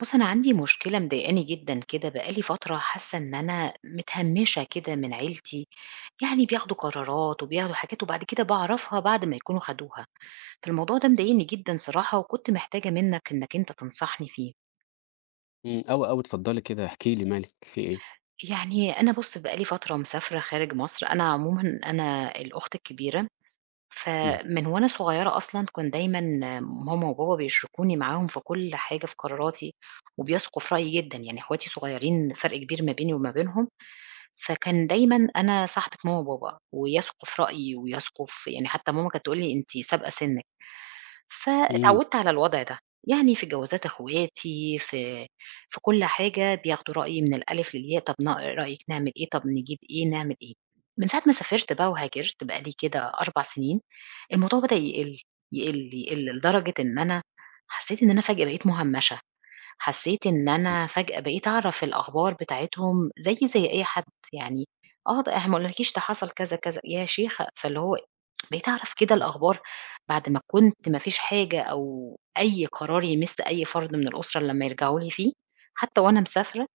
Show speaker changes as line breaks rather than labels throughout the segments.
بُص، أنا عندي مشكلة مضايقاني جدًا كده بقى لي فترة حاسة إن أنا متهمِّشة كده من عيلتي، يعني بياخدوا قرارات وبياخدوا حاجات وبعد كده باعرفها بعد ما يكونوا خدوها، فالموضوع ده مضايقني جدًا صراحة وكنت محتاجة منّك إنّك أنت تنصحني فيه.
أوي، أوي، اتفضلي كده احكي لي مالِك في إيه؟
يعني أنا بُص بقى لي فترة مسافرة خارج مصر، أنا عمومًا أنا الأخت الكبيرة،
إمم،
فمن وأنا صغيرة أصلًا كان دايمًا ماما وبابا بيشركوني معاهم في كل حاجة في قراراتي وبيثقوا في رأيي جدًا، يعني أخواتي صغيرين فرق كبير ما بيني وما بينهم، فكان دايمًا أنا صاحبة ماما وبابا، ويثقوا في رأيي ويثقوا في يعني حتى ماما كانت تقول لي: "أنتِ سابقة سنِّك."
إمم،
فاتعودت على الوضع ده، يعني في جوازات أخواتي، في كل حاجة بياخدوا رأيي من الألف للياء، "طب رأيِك نعمل إيه؟ طب نجيب إيه؟ نعمل إيه؟" من ساعة ما سافرت بقى وهاجرت بقى لي كده 4 سنين، الموضوع بدأ يقل، يقل، يقل، لدرجة إن أنا حسيت إن أنا فجأة بقيت مهمشة. حسيت إن أنا فجأة بقيت أعرف الأخبار بتاعتهم زيي زي أي حد، يعني آه، ده إحنا ما قلنالكيش ده حصل كذا، كذا، يا شيخ، فاللي هو بقيت أعرف كده الأخبار بعد ما كنت ما فيش حاجة أو أي قرار يمس أي فرد من الأسرة لمّا يرجعوا لي فيه، حتى وأنا مسافرة،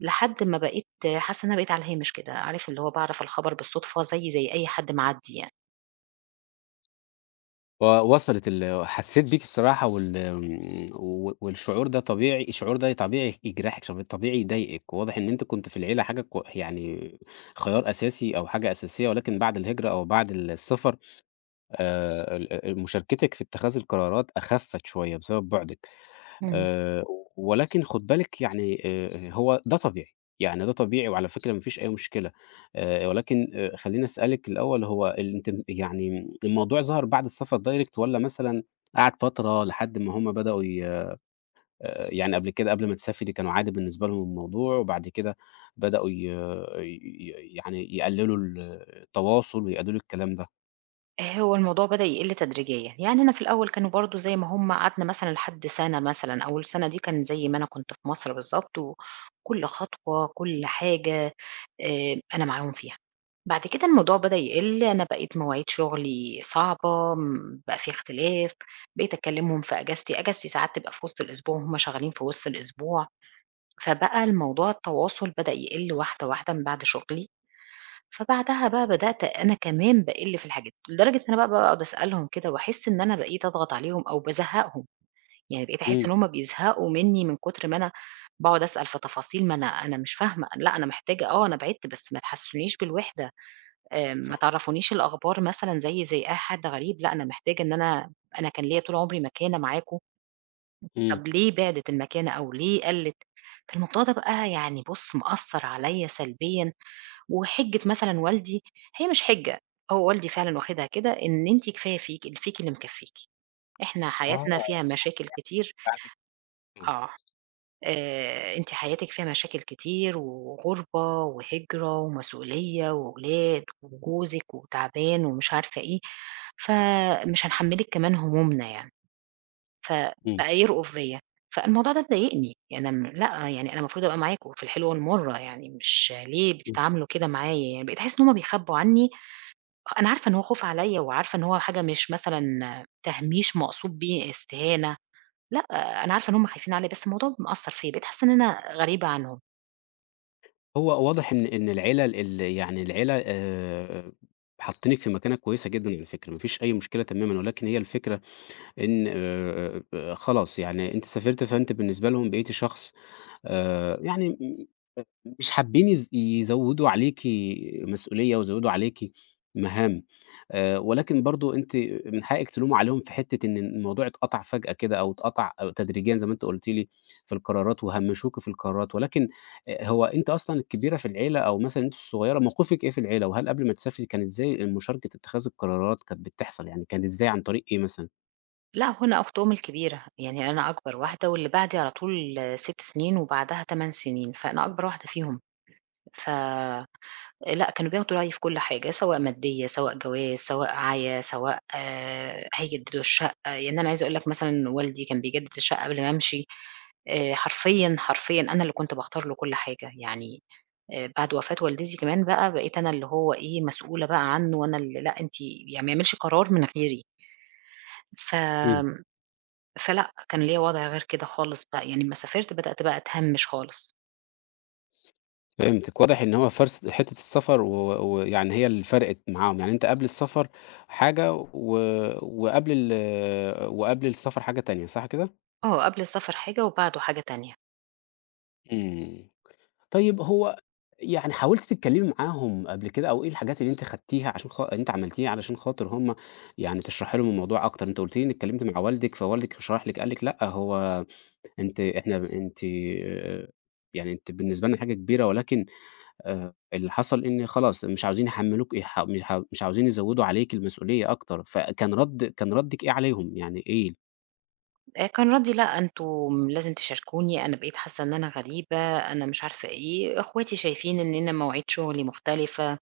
لحد ما بقيت حاسة إن أنا بقيت على الهامش كده، عارف اللي هو باعرف الخبر بالصدفة زيي زي أي حد معدّي يعني.
وصلت حسيت بيكِ بصراحة وال آمم، والشعور ده طبيعي، الشعور ده طبيعي يجرحِك، شعور طبيعي يضايقِك، وواضح إن أنتِ كنتِ في العيلة حاجة كو يعني خيار أساسي أو حاجة أساسية، ولكن بعد الهجرة أو بعد السفر ال مشاركتِك في اتخاذ القرارات أخفّت شوية بسبب بُعدِك.
إمم.
آآ، ولكن خُد بالِك يعني هو ده طبيعي، يعني ده طبيعي وعلى فكرة ما فيش أي مشكلة. ولكن خلّيني أسألِك الأول، هو ال أنتِ م يعني الموضوع ظهر بعد السفر direct والّا مثلًا قعد فترة لحد ما هُم بدأوا ي يعني قبل كده قبل ما تسافري كانوا عادي بالنسبة لهم الموضوع، وبعد كده بدأوا ي آه، ي يعني يقللوا التواصل ويقللوا الكلام ده؟
هو الموضوع بدأ يقل تدريجيًا، يعني أنا في الأول كانوا برضه زي ما هم قعدنا مثلًا لحد سَنة مثلًا، أول سَنة دي كان زي ما أنا كنت في مصر بالضبط، وكل خطوة، كل حاجة أنا معاهم فيها. بعد كده الموضوع بدأ يقل، أنا بقيت مواعيد شغلي صعبة، بقى في اختلاف، بقيت أكلمهم في أجازتي، أجازتي ساعات تبقى في وسط الأسبوع وهم شغالين في وسط الأسبوع، فبقى الموضوع التواصل بدأ يقل واحدة واحدة من بعد شغلي. فبعدها بقى بدأت أنا كمان باقِل في الحاجات، لدرجة إن أنا بقى باقعد أسألهم كده وأحس إن أنا بقيت أضغط عليهم أو بازهّقهم، يعني بقيت أحس
إمم،
إن هُم بيزهقوا منّي من كتر ما أنا باقعد أسأل في تفاصيل ما أنا مش فاهمة، لأ أنا محتاجة أنا بعِدت بس ما تحسّسونيش بالوحدة، ما
صح،
تعرّفونيش الأخبار مثلًا زيي زي أي حد غريب، لأ أنا محتاجة إن أنا كان ليّا طول عمري مكانة معاكم،
إمم.
طَب ليه بِعدِت المكانة أو ليه قَلِّت؟ فالموضوع ده بقى يعني بُص مأثّر عليّا سلبيًا، وحِجة مثلًا والدي هي مش حِجة، هو والدي فعلًا واخدها كده إن أنتِ كفاية فيكِ اللي فيكِ اللي مكفّيكِ، إحنا
آه،
حياتنا فيها مشاكل كتير،
بعد
آه، أنتِ حياتِك فيها مشاكل كتير وغُربة وهجرة ومسؤولية وولاد وجوزِك وتعبان ومش عارفة إيه، فمش هنحمّلِك كمان همومنا يعني،
إمم،
فبقى يرقُف بيّا، فالموضوع ده ضايقني، يعني أنا لأ، يعني أنا المفروض أبقى معاكم في الحلوة والمَرّة يعني، مش ليه
إمم.
بتتعاملوا كده معايا يعني، بقيت أحس إن هُم بيخبّوا عني. أنا عارفة إن هو خوف عليّا وعارفة إن هو حاجة مش مثلًا تهميش مقصود بيه استهانة، لأ، أنا عارفة إن هم خايفين عليّا، بس الموضوع مأثّر فيّا، بقيت حاسة إن أنا غريبة عنهم.
هو واضح إن العِلَل ال يعني العِلَل حاطّينِك في مكانة كويسة جدًا على فكرة، ما فيش أي مشكلة تمامًا، ولكن هي الفكرة إن خلاص يعني أنتِ سافرتِ، فأنتِ بالنسبة لهم بقيتِ شخص آآ يعني مش حابين يزوّدوا عليكِ مسؤولية ويزوّدوا عليكِ مهام. ولكن برضه أنتِ من حقِّك تلومي عليهم في حتّة إن الموضوع اتقطع فجأة كده أو اتقطع أو تدريجيًا زي ما أنتِ قُلتِ لي في القرارات وهمّشوكِ في القرارات. ولكن هو أنتِ أصلًا الكبيرة في العيلة أو مثلًا أنتِ الصغيرة؟ موقفِك إيه في العيلة؟ وهل قبل ما تسافري كان إزاي مشاركة اتخاذ القرارات كانت بتحصل، يعني كان إزاي عن طريق إيه مثلًا؟
لأ، هو أنا أختهم الكبيرة، يعني أنا أكبر واحدة واللي بعدي على طول 6 سنين وبعدها 8 سنين، فأنا أكبر واحدة فيهم. ف لأ، كانوا بياخدوا رأيي في كل حاجة، سواء مادية، سواء جواز، سواء عَيا، سواء هيجددوا الشقة، يعني أنا عايزة أقول لك مثلًا والدي كان بيجدد الشقة قبل ما أمشي، حرفيًا، حرفيًا أنا اللي كنت باختار له كل حاجة، يعني بعد وفاة والدتي كمان بقى بقيت أنا اللي هو إيه، مسؤولة بقى عنّه وأنا اللي لأ أنتِ، يعني ما يعملش قرار من غيري، ف
إمم.
فلأ، كان ليّا وضع غير كده خالص بقى، يعني أمّا سافرت بدأت بقى أتهمِّش خالص.
فهمتِك، واضح إن هو فرص حتّة السفر و ويعني هي اللي فرقِت معاهم، يعني أنت قبل السفر حاجة و وقبل السفر حاجة تانية، صح كده؟
آه، قبل السفر حاجة وبعده حاجة تانية.
إمم، طيب هو يعني حاولتِ تتكلّمي معاهم قبل كده أو إيه الحاجات اللي أنتِ خدتيها عشان خا أنتِ عملتيها علشان خاطر هُم، يعني تشرحي لهم الموضوع أكتر. أنتِ قُلتِ لي إنِّك اتكلّمتِ مع والدِك فوالدِك شرح لِك، قال لِك لأ، هو أنتِ إحنا أنتِ يعني أنتِ بالنسبة لنا حاجة كبيرة ولكن اللي حصل إن خلاص مش عاوزين يحمّلوك يح مش ع مش عاوزين يزوّدوا عليك المسؤولية أكتر، فكان رَد كان ردِّك إيه عليهم؟ يعني إيه
كان ردي لأ، أنتم لازم تشاركوني، أنا بقيت حاسة إن أنا غريبة، أنا مش عارفة إيه، أخواتي شايفين إننا مواعيد شغلي مختلفة،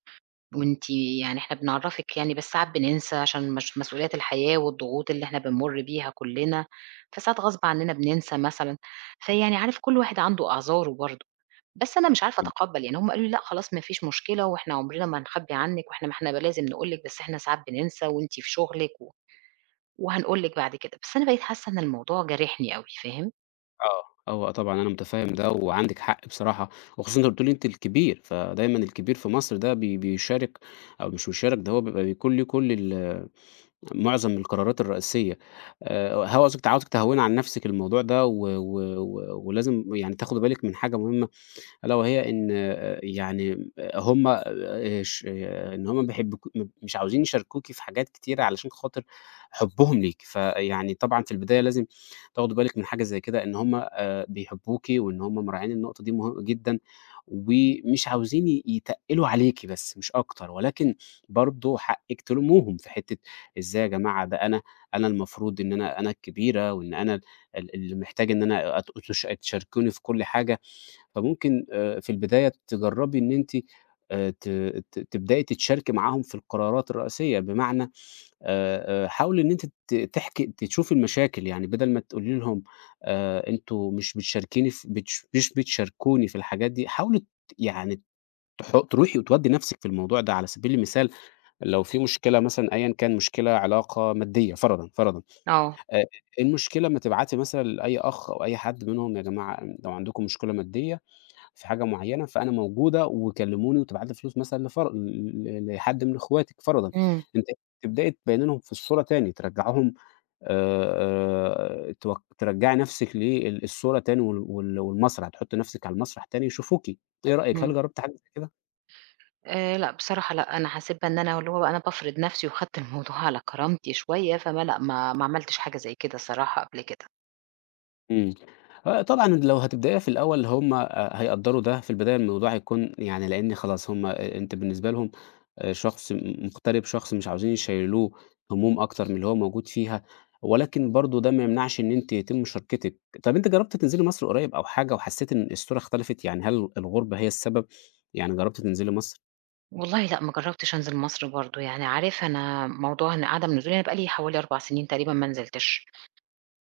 وأنتِ يعني إحنا بنعرّفِك يعني بس ساعات بننسى عشان مش، مسؤوليات الحياة والضغوط اللي إحنا بنمُر بيها كُلّنا، فساعات غصب عننا بننسى مثلًا، فيعني عارف كل واحد عنده أعذاره برضه، بس أنا مش عارفة
ال
أتقبّل، يعني هُم قالوا لي: "لأ خلاص ما فيش مشكلة وإحنا عمرنا ما هنخبّي عنِّك، وإحنا ما إحنا ب لازم نقول لِك، بس إحنا ساعات بننسى وأنتِ في شغلِك وهنقول لِك بعد كده." بس أنا بقيت حاسة إن الموضوع جارحني أوي، فاهم؟
آه، هو طبعًا أنا مُتفهِّم ده وعندِك حق بصراحة، وخصوصًا أنتِ قُلتِ لي أنتِ الكبير، فدايمًا الكبير في مصر ده بيشارك أو مش بيشارك، ده هو بيكون ليه كل ال معظم القرارات الرئيسية. هو قصدِك عاوزِك تهوّني عن نَفْسِك الموضوع ده و و و ولازم يعني تاخدي بالِك من حاجة مهمة، ألا وهي إن يعني آه، هم ش آه، إن هم ما بيحبكو م مش عاوزين يشاركوكِ في حاجات كتيرة علشان خاطر حُبّهم ليكِ. فيعني طبعًا في البداية لازم تاخدي بالِك من حاجة زي كده، إن هم بيحبوكِ وإن هم مراعين النقطة دي جدًا، ومش عاوزين يتقّلوا عليكِ بس مش أكتر. ولكن برضه حقِّك تلوموهم في حتّة إزاي يا جماعة، ده أنا المفروض إن أنا الكبيرة وإن أنا ال اللي محتاج إن أنا أت تش تشاركوني في كل حاجة. فممكن في البداية تجرّبي إن أنتِ ت ت تبدئي تتشاركي معاهم في القرارات الرئيسية، بمعنى حاولي إن أنتِ ت تحكي تشوفي المشاكل. يعني بدل ما تقولي لهم أنتم مش بتشاركيني في بتش مش بتشاركوني في الحاجات دي، حاولي يعني تروحي وتودّي نَفْسِك في الموضوع ده، على سبيل المثال لو في مشكلة مثلًا أيًا كان، مشكلة علاقة مادية فرضًا،
آه.
آآ المشكلة أمّا تبعتي مثلًا لأي أخ أو أي حد منهم، يا جماعة لو عندكم مشكلة مادية في حاجة معيّنة، فأنا موجودة وكلّموني، وتبعت لي فلوس مثلًا لفر ل لحد من اخواتِك فرضًا،
إمم،
أنتِ تبدئي تبيّني لهم في الصورة تاني، ترجّعيهم توك ترجّعي نَفْسِك للصورة تاني والمسرح، تحُطّي نَفْسِك على المسرح تاني يشوفوكِ. إيه رأيِك، هل
إمم.
جرّبتِ حاجة زي كده؟
لأ، بصراحة لأ، أنا حسيت بقى إن أنا اللي هو بقى أنا بافرض نَفْسي وخدت الموضوع على كرامتي شوية، لأ، ما عملتش حاجة زي كده الصراحة قبل كده.
إمم. آه، طبعًا لو هتبدئيها في الأول هم هيقدّروا ده، في البداية الموضوع هيكون، يعني لإن خلاص هم أنت بالنسبة لهم شخص مغترب، شخص مش عاوزين يشيّلوه هموم أكتر من اللي هو موجود فيها، ولكن برضه ده ما يمنعش إن أنتِ يتم مشاركتِك. طَب أنتِ جرّبتِ تنزلي مصر قريب أو حاجة وحسّيتِ إن الصورة اختلفت، يعني هل الغُربة هي السبب؟ يعني جرّبتِ تنزلي مصر؟
والله لأ، ما جرّبتش أنزل مصر برضه، يعني عارف أنا موضوع إن عدم نزولي أنا بقى لي حوالي 4 سنين تقريبًا ما نزلتش،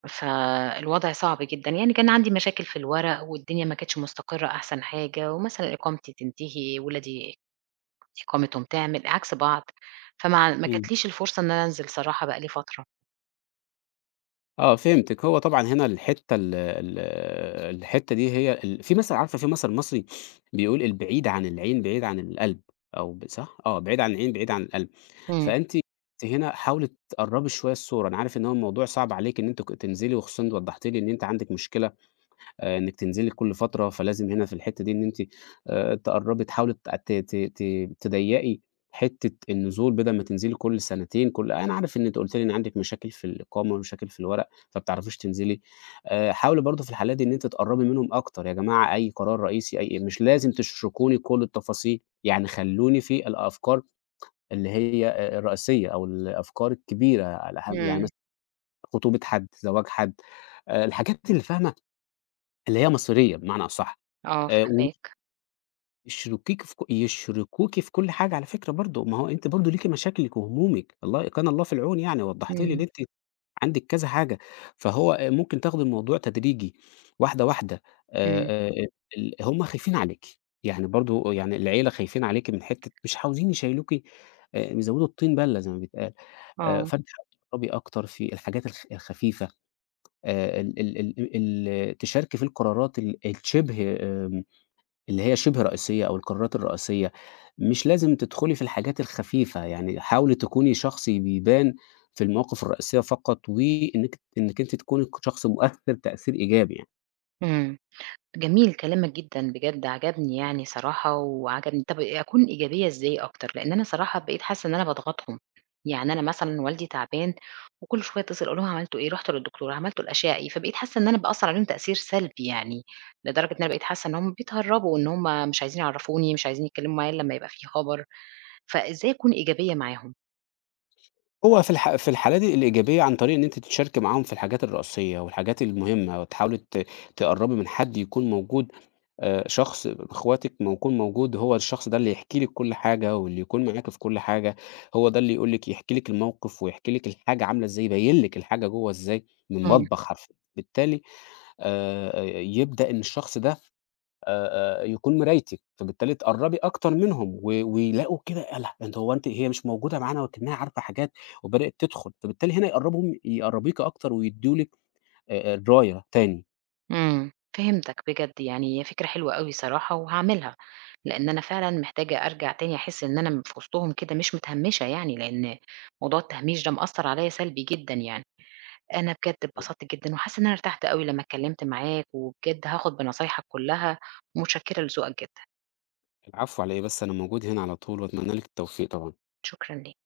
فالوضع صعب جدًا، يعني كان عندي مشاكل في الورق والدنيا ما كانتش مستقرة أحسن حاجة، ومثلًا إقامتي تنتهي، ولادي إقامتهم تعمل، عكس بعض، فما ما
إمم.
جاتليش الفرصة إن أنا أنزل صراحة بقى لي فترة.
آه، فهمتِك. هو طبعًا هنا الحتّة دي هي ال في مثل عارفة في مثل مصري بيقول: "البعيد عن العين بعيد عن القلب." أو صح؟ آه، "بعيد عن العين بعيد عن القلب."
إمم،
فأنتِ هنا حاولي تقرّبي شوية الصورة. أنا عارف إن هو الموضوع صعب عليكِ إن أنتِ تنزلي، وخصوصًا إن أنتِ وضّحتِ لي إن أنتِ عندِك مشكلة إنِّك تنزلي كل فترة، فلازم هنا في الحتّة دي إن أنتِ تقرّبي تحاولي ت ت ت ت تضيّقي حتّة النزول، بدل ما تنزلي كل سنتين، أنا عارف إن أنتِ قُلتِ لي إن عندِك مشاكل في الإقامة ومشاكل في الورق، فما بتعرفيش تنزلي. حاولي برضه في الحالات دي إن أنتِ تقرّبي منهم أكتر، يا جماعة أي قرار رئيسي، مش لازم تشركوني كل التفاصيل، يعني خلّوني في الأفكار اللي هي الرئيسية أو الأفكار الكبيرة على ح يعني
إمم.
مثلًا خطوبة حد، زواج حد، الحاجات اللي فاهمة، اللي هي مصيرية بمعنى أصح.
آه
آآ
فاهماك،
ويشركيك في ك يشركوكِ في كل حاجة على فكرة برضه، ما هو أنتِ برضه ليكِ مشاكلِك وهمومِك، كان الله في العون يعني، وضّحتِ لي إن
إمم،
أنتِ عندِك كذا حاجة، فهو ممكن تاخدي الموضوع تدريجي، واحدة، واحدة.
إمم،
آآ، آآ ال هُم خايفين عليكِ، يعني برضه يعني العيلة خايفين عليكِ من حتّة مش عاوزين يشيّلوكِ، بيزوّدوا الطين بَلّة زي ما بيتقال.
آه،
فأنتِ حاولي تجرّبي أكتر في الحاجات الخفيفة، ال ال ال ال تشاركي في القرارات الشِبه، اللي هي شِبه رئيسية أو القرارات الرئيسية. مش لازم تدخُلي في الحاجات الخفيفة، يعني حاولي تكوني شخص بيبان في المواقف الرئيسية فقط، وإنِّك أنتِ تكوني شخص مؤثِّر تأثير إيجابي يعني.
إمم. جميل كلامك جدًا بجد، عجبني يعني صراحة وعجبني، طب أكون إيجابية إزاي أكتر؟ لإن أنا صراحة بقيت حاسة إن أنا باضغطهم، يعني أنا مثلًا والدي تعبان وكل شوية أتصل أقول لهم عملتوا إيه، رُحتوا للدكتور، عملتوا الأشعة إيه، فبقيت حاسة إن أنا بأثّر عليهم تأثير سلبي يعني، لدرجة إن أنا بقيت حاسة إن هُم بيتهربوا، إن هُم مش عايزين يعرفوني، مش عايزين يتكلموا معايا إلّا لمّا يبقى في خبر، فإزاي أكون إيجابية معاهم؟
هو في الحالة دي الإيجابية عن طريق إن أنتِ تشاركي معاهم في الحاجات الرئيسية والحاجات المهمة، وتحاولي تقرّبي من حد يكون موجود، شخص أخواتِك ما يكون موجود هو الشخص ده اللي يحكي لِك كل حاجة، واللي يكون معاكِ في كل حاجة، هو ده اللي يقول لِك يحكي لِك الموقف، ويحكي لِك الحاجة عاملة إزاي، يبيّن لِك الحاجة جوّه إزاي، من
إمم.
المطبخ حرفيًا. بالتالي يبدأ إن الشخص ده يكون مرايتِك، فبالتالي تقرّبي أكتر منهم، ويلاقوا كده ألأ أنتِ هو أنتِ هي مش موجودة معانا ولكنها عارفة حاجات، وبدأت تدخل، فبالتالي هنا يقرّبيكِ أكتر ويدّوا لِك الراية تاني.
إمم، فهمتك بجد، يعني هي فكرة حلوة أوي صراحة وهاعملها، لإن أنا فعلًا محتاجة أرجع تاني أحس إن أنا في وسطهم كده مش متهمشة يعني، لإن موضوع التهميش ده مأثّر عليَّ سلبي جدًا يعني. أنا بجد اتبسطت جدًا وحاسة إن أنا ارتحت أوي لمّا اتكلمت معاك، وبجد هاخد بنصايحك كلها، ومتشكرة لذوقك جدًا،
العفو على إيه بس، أنا موجود هنا على طول، وأتمنى لِك التوفيق طبعًا.
شكرًا ليك.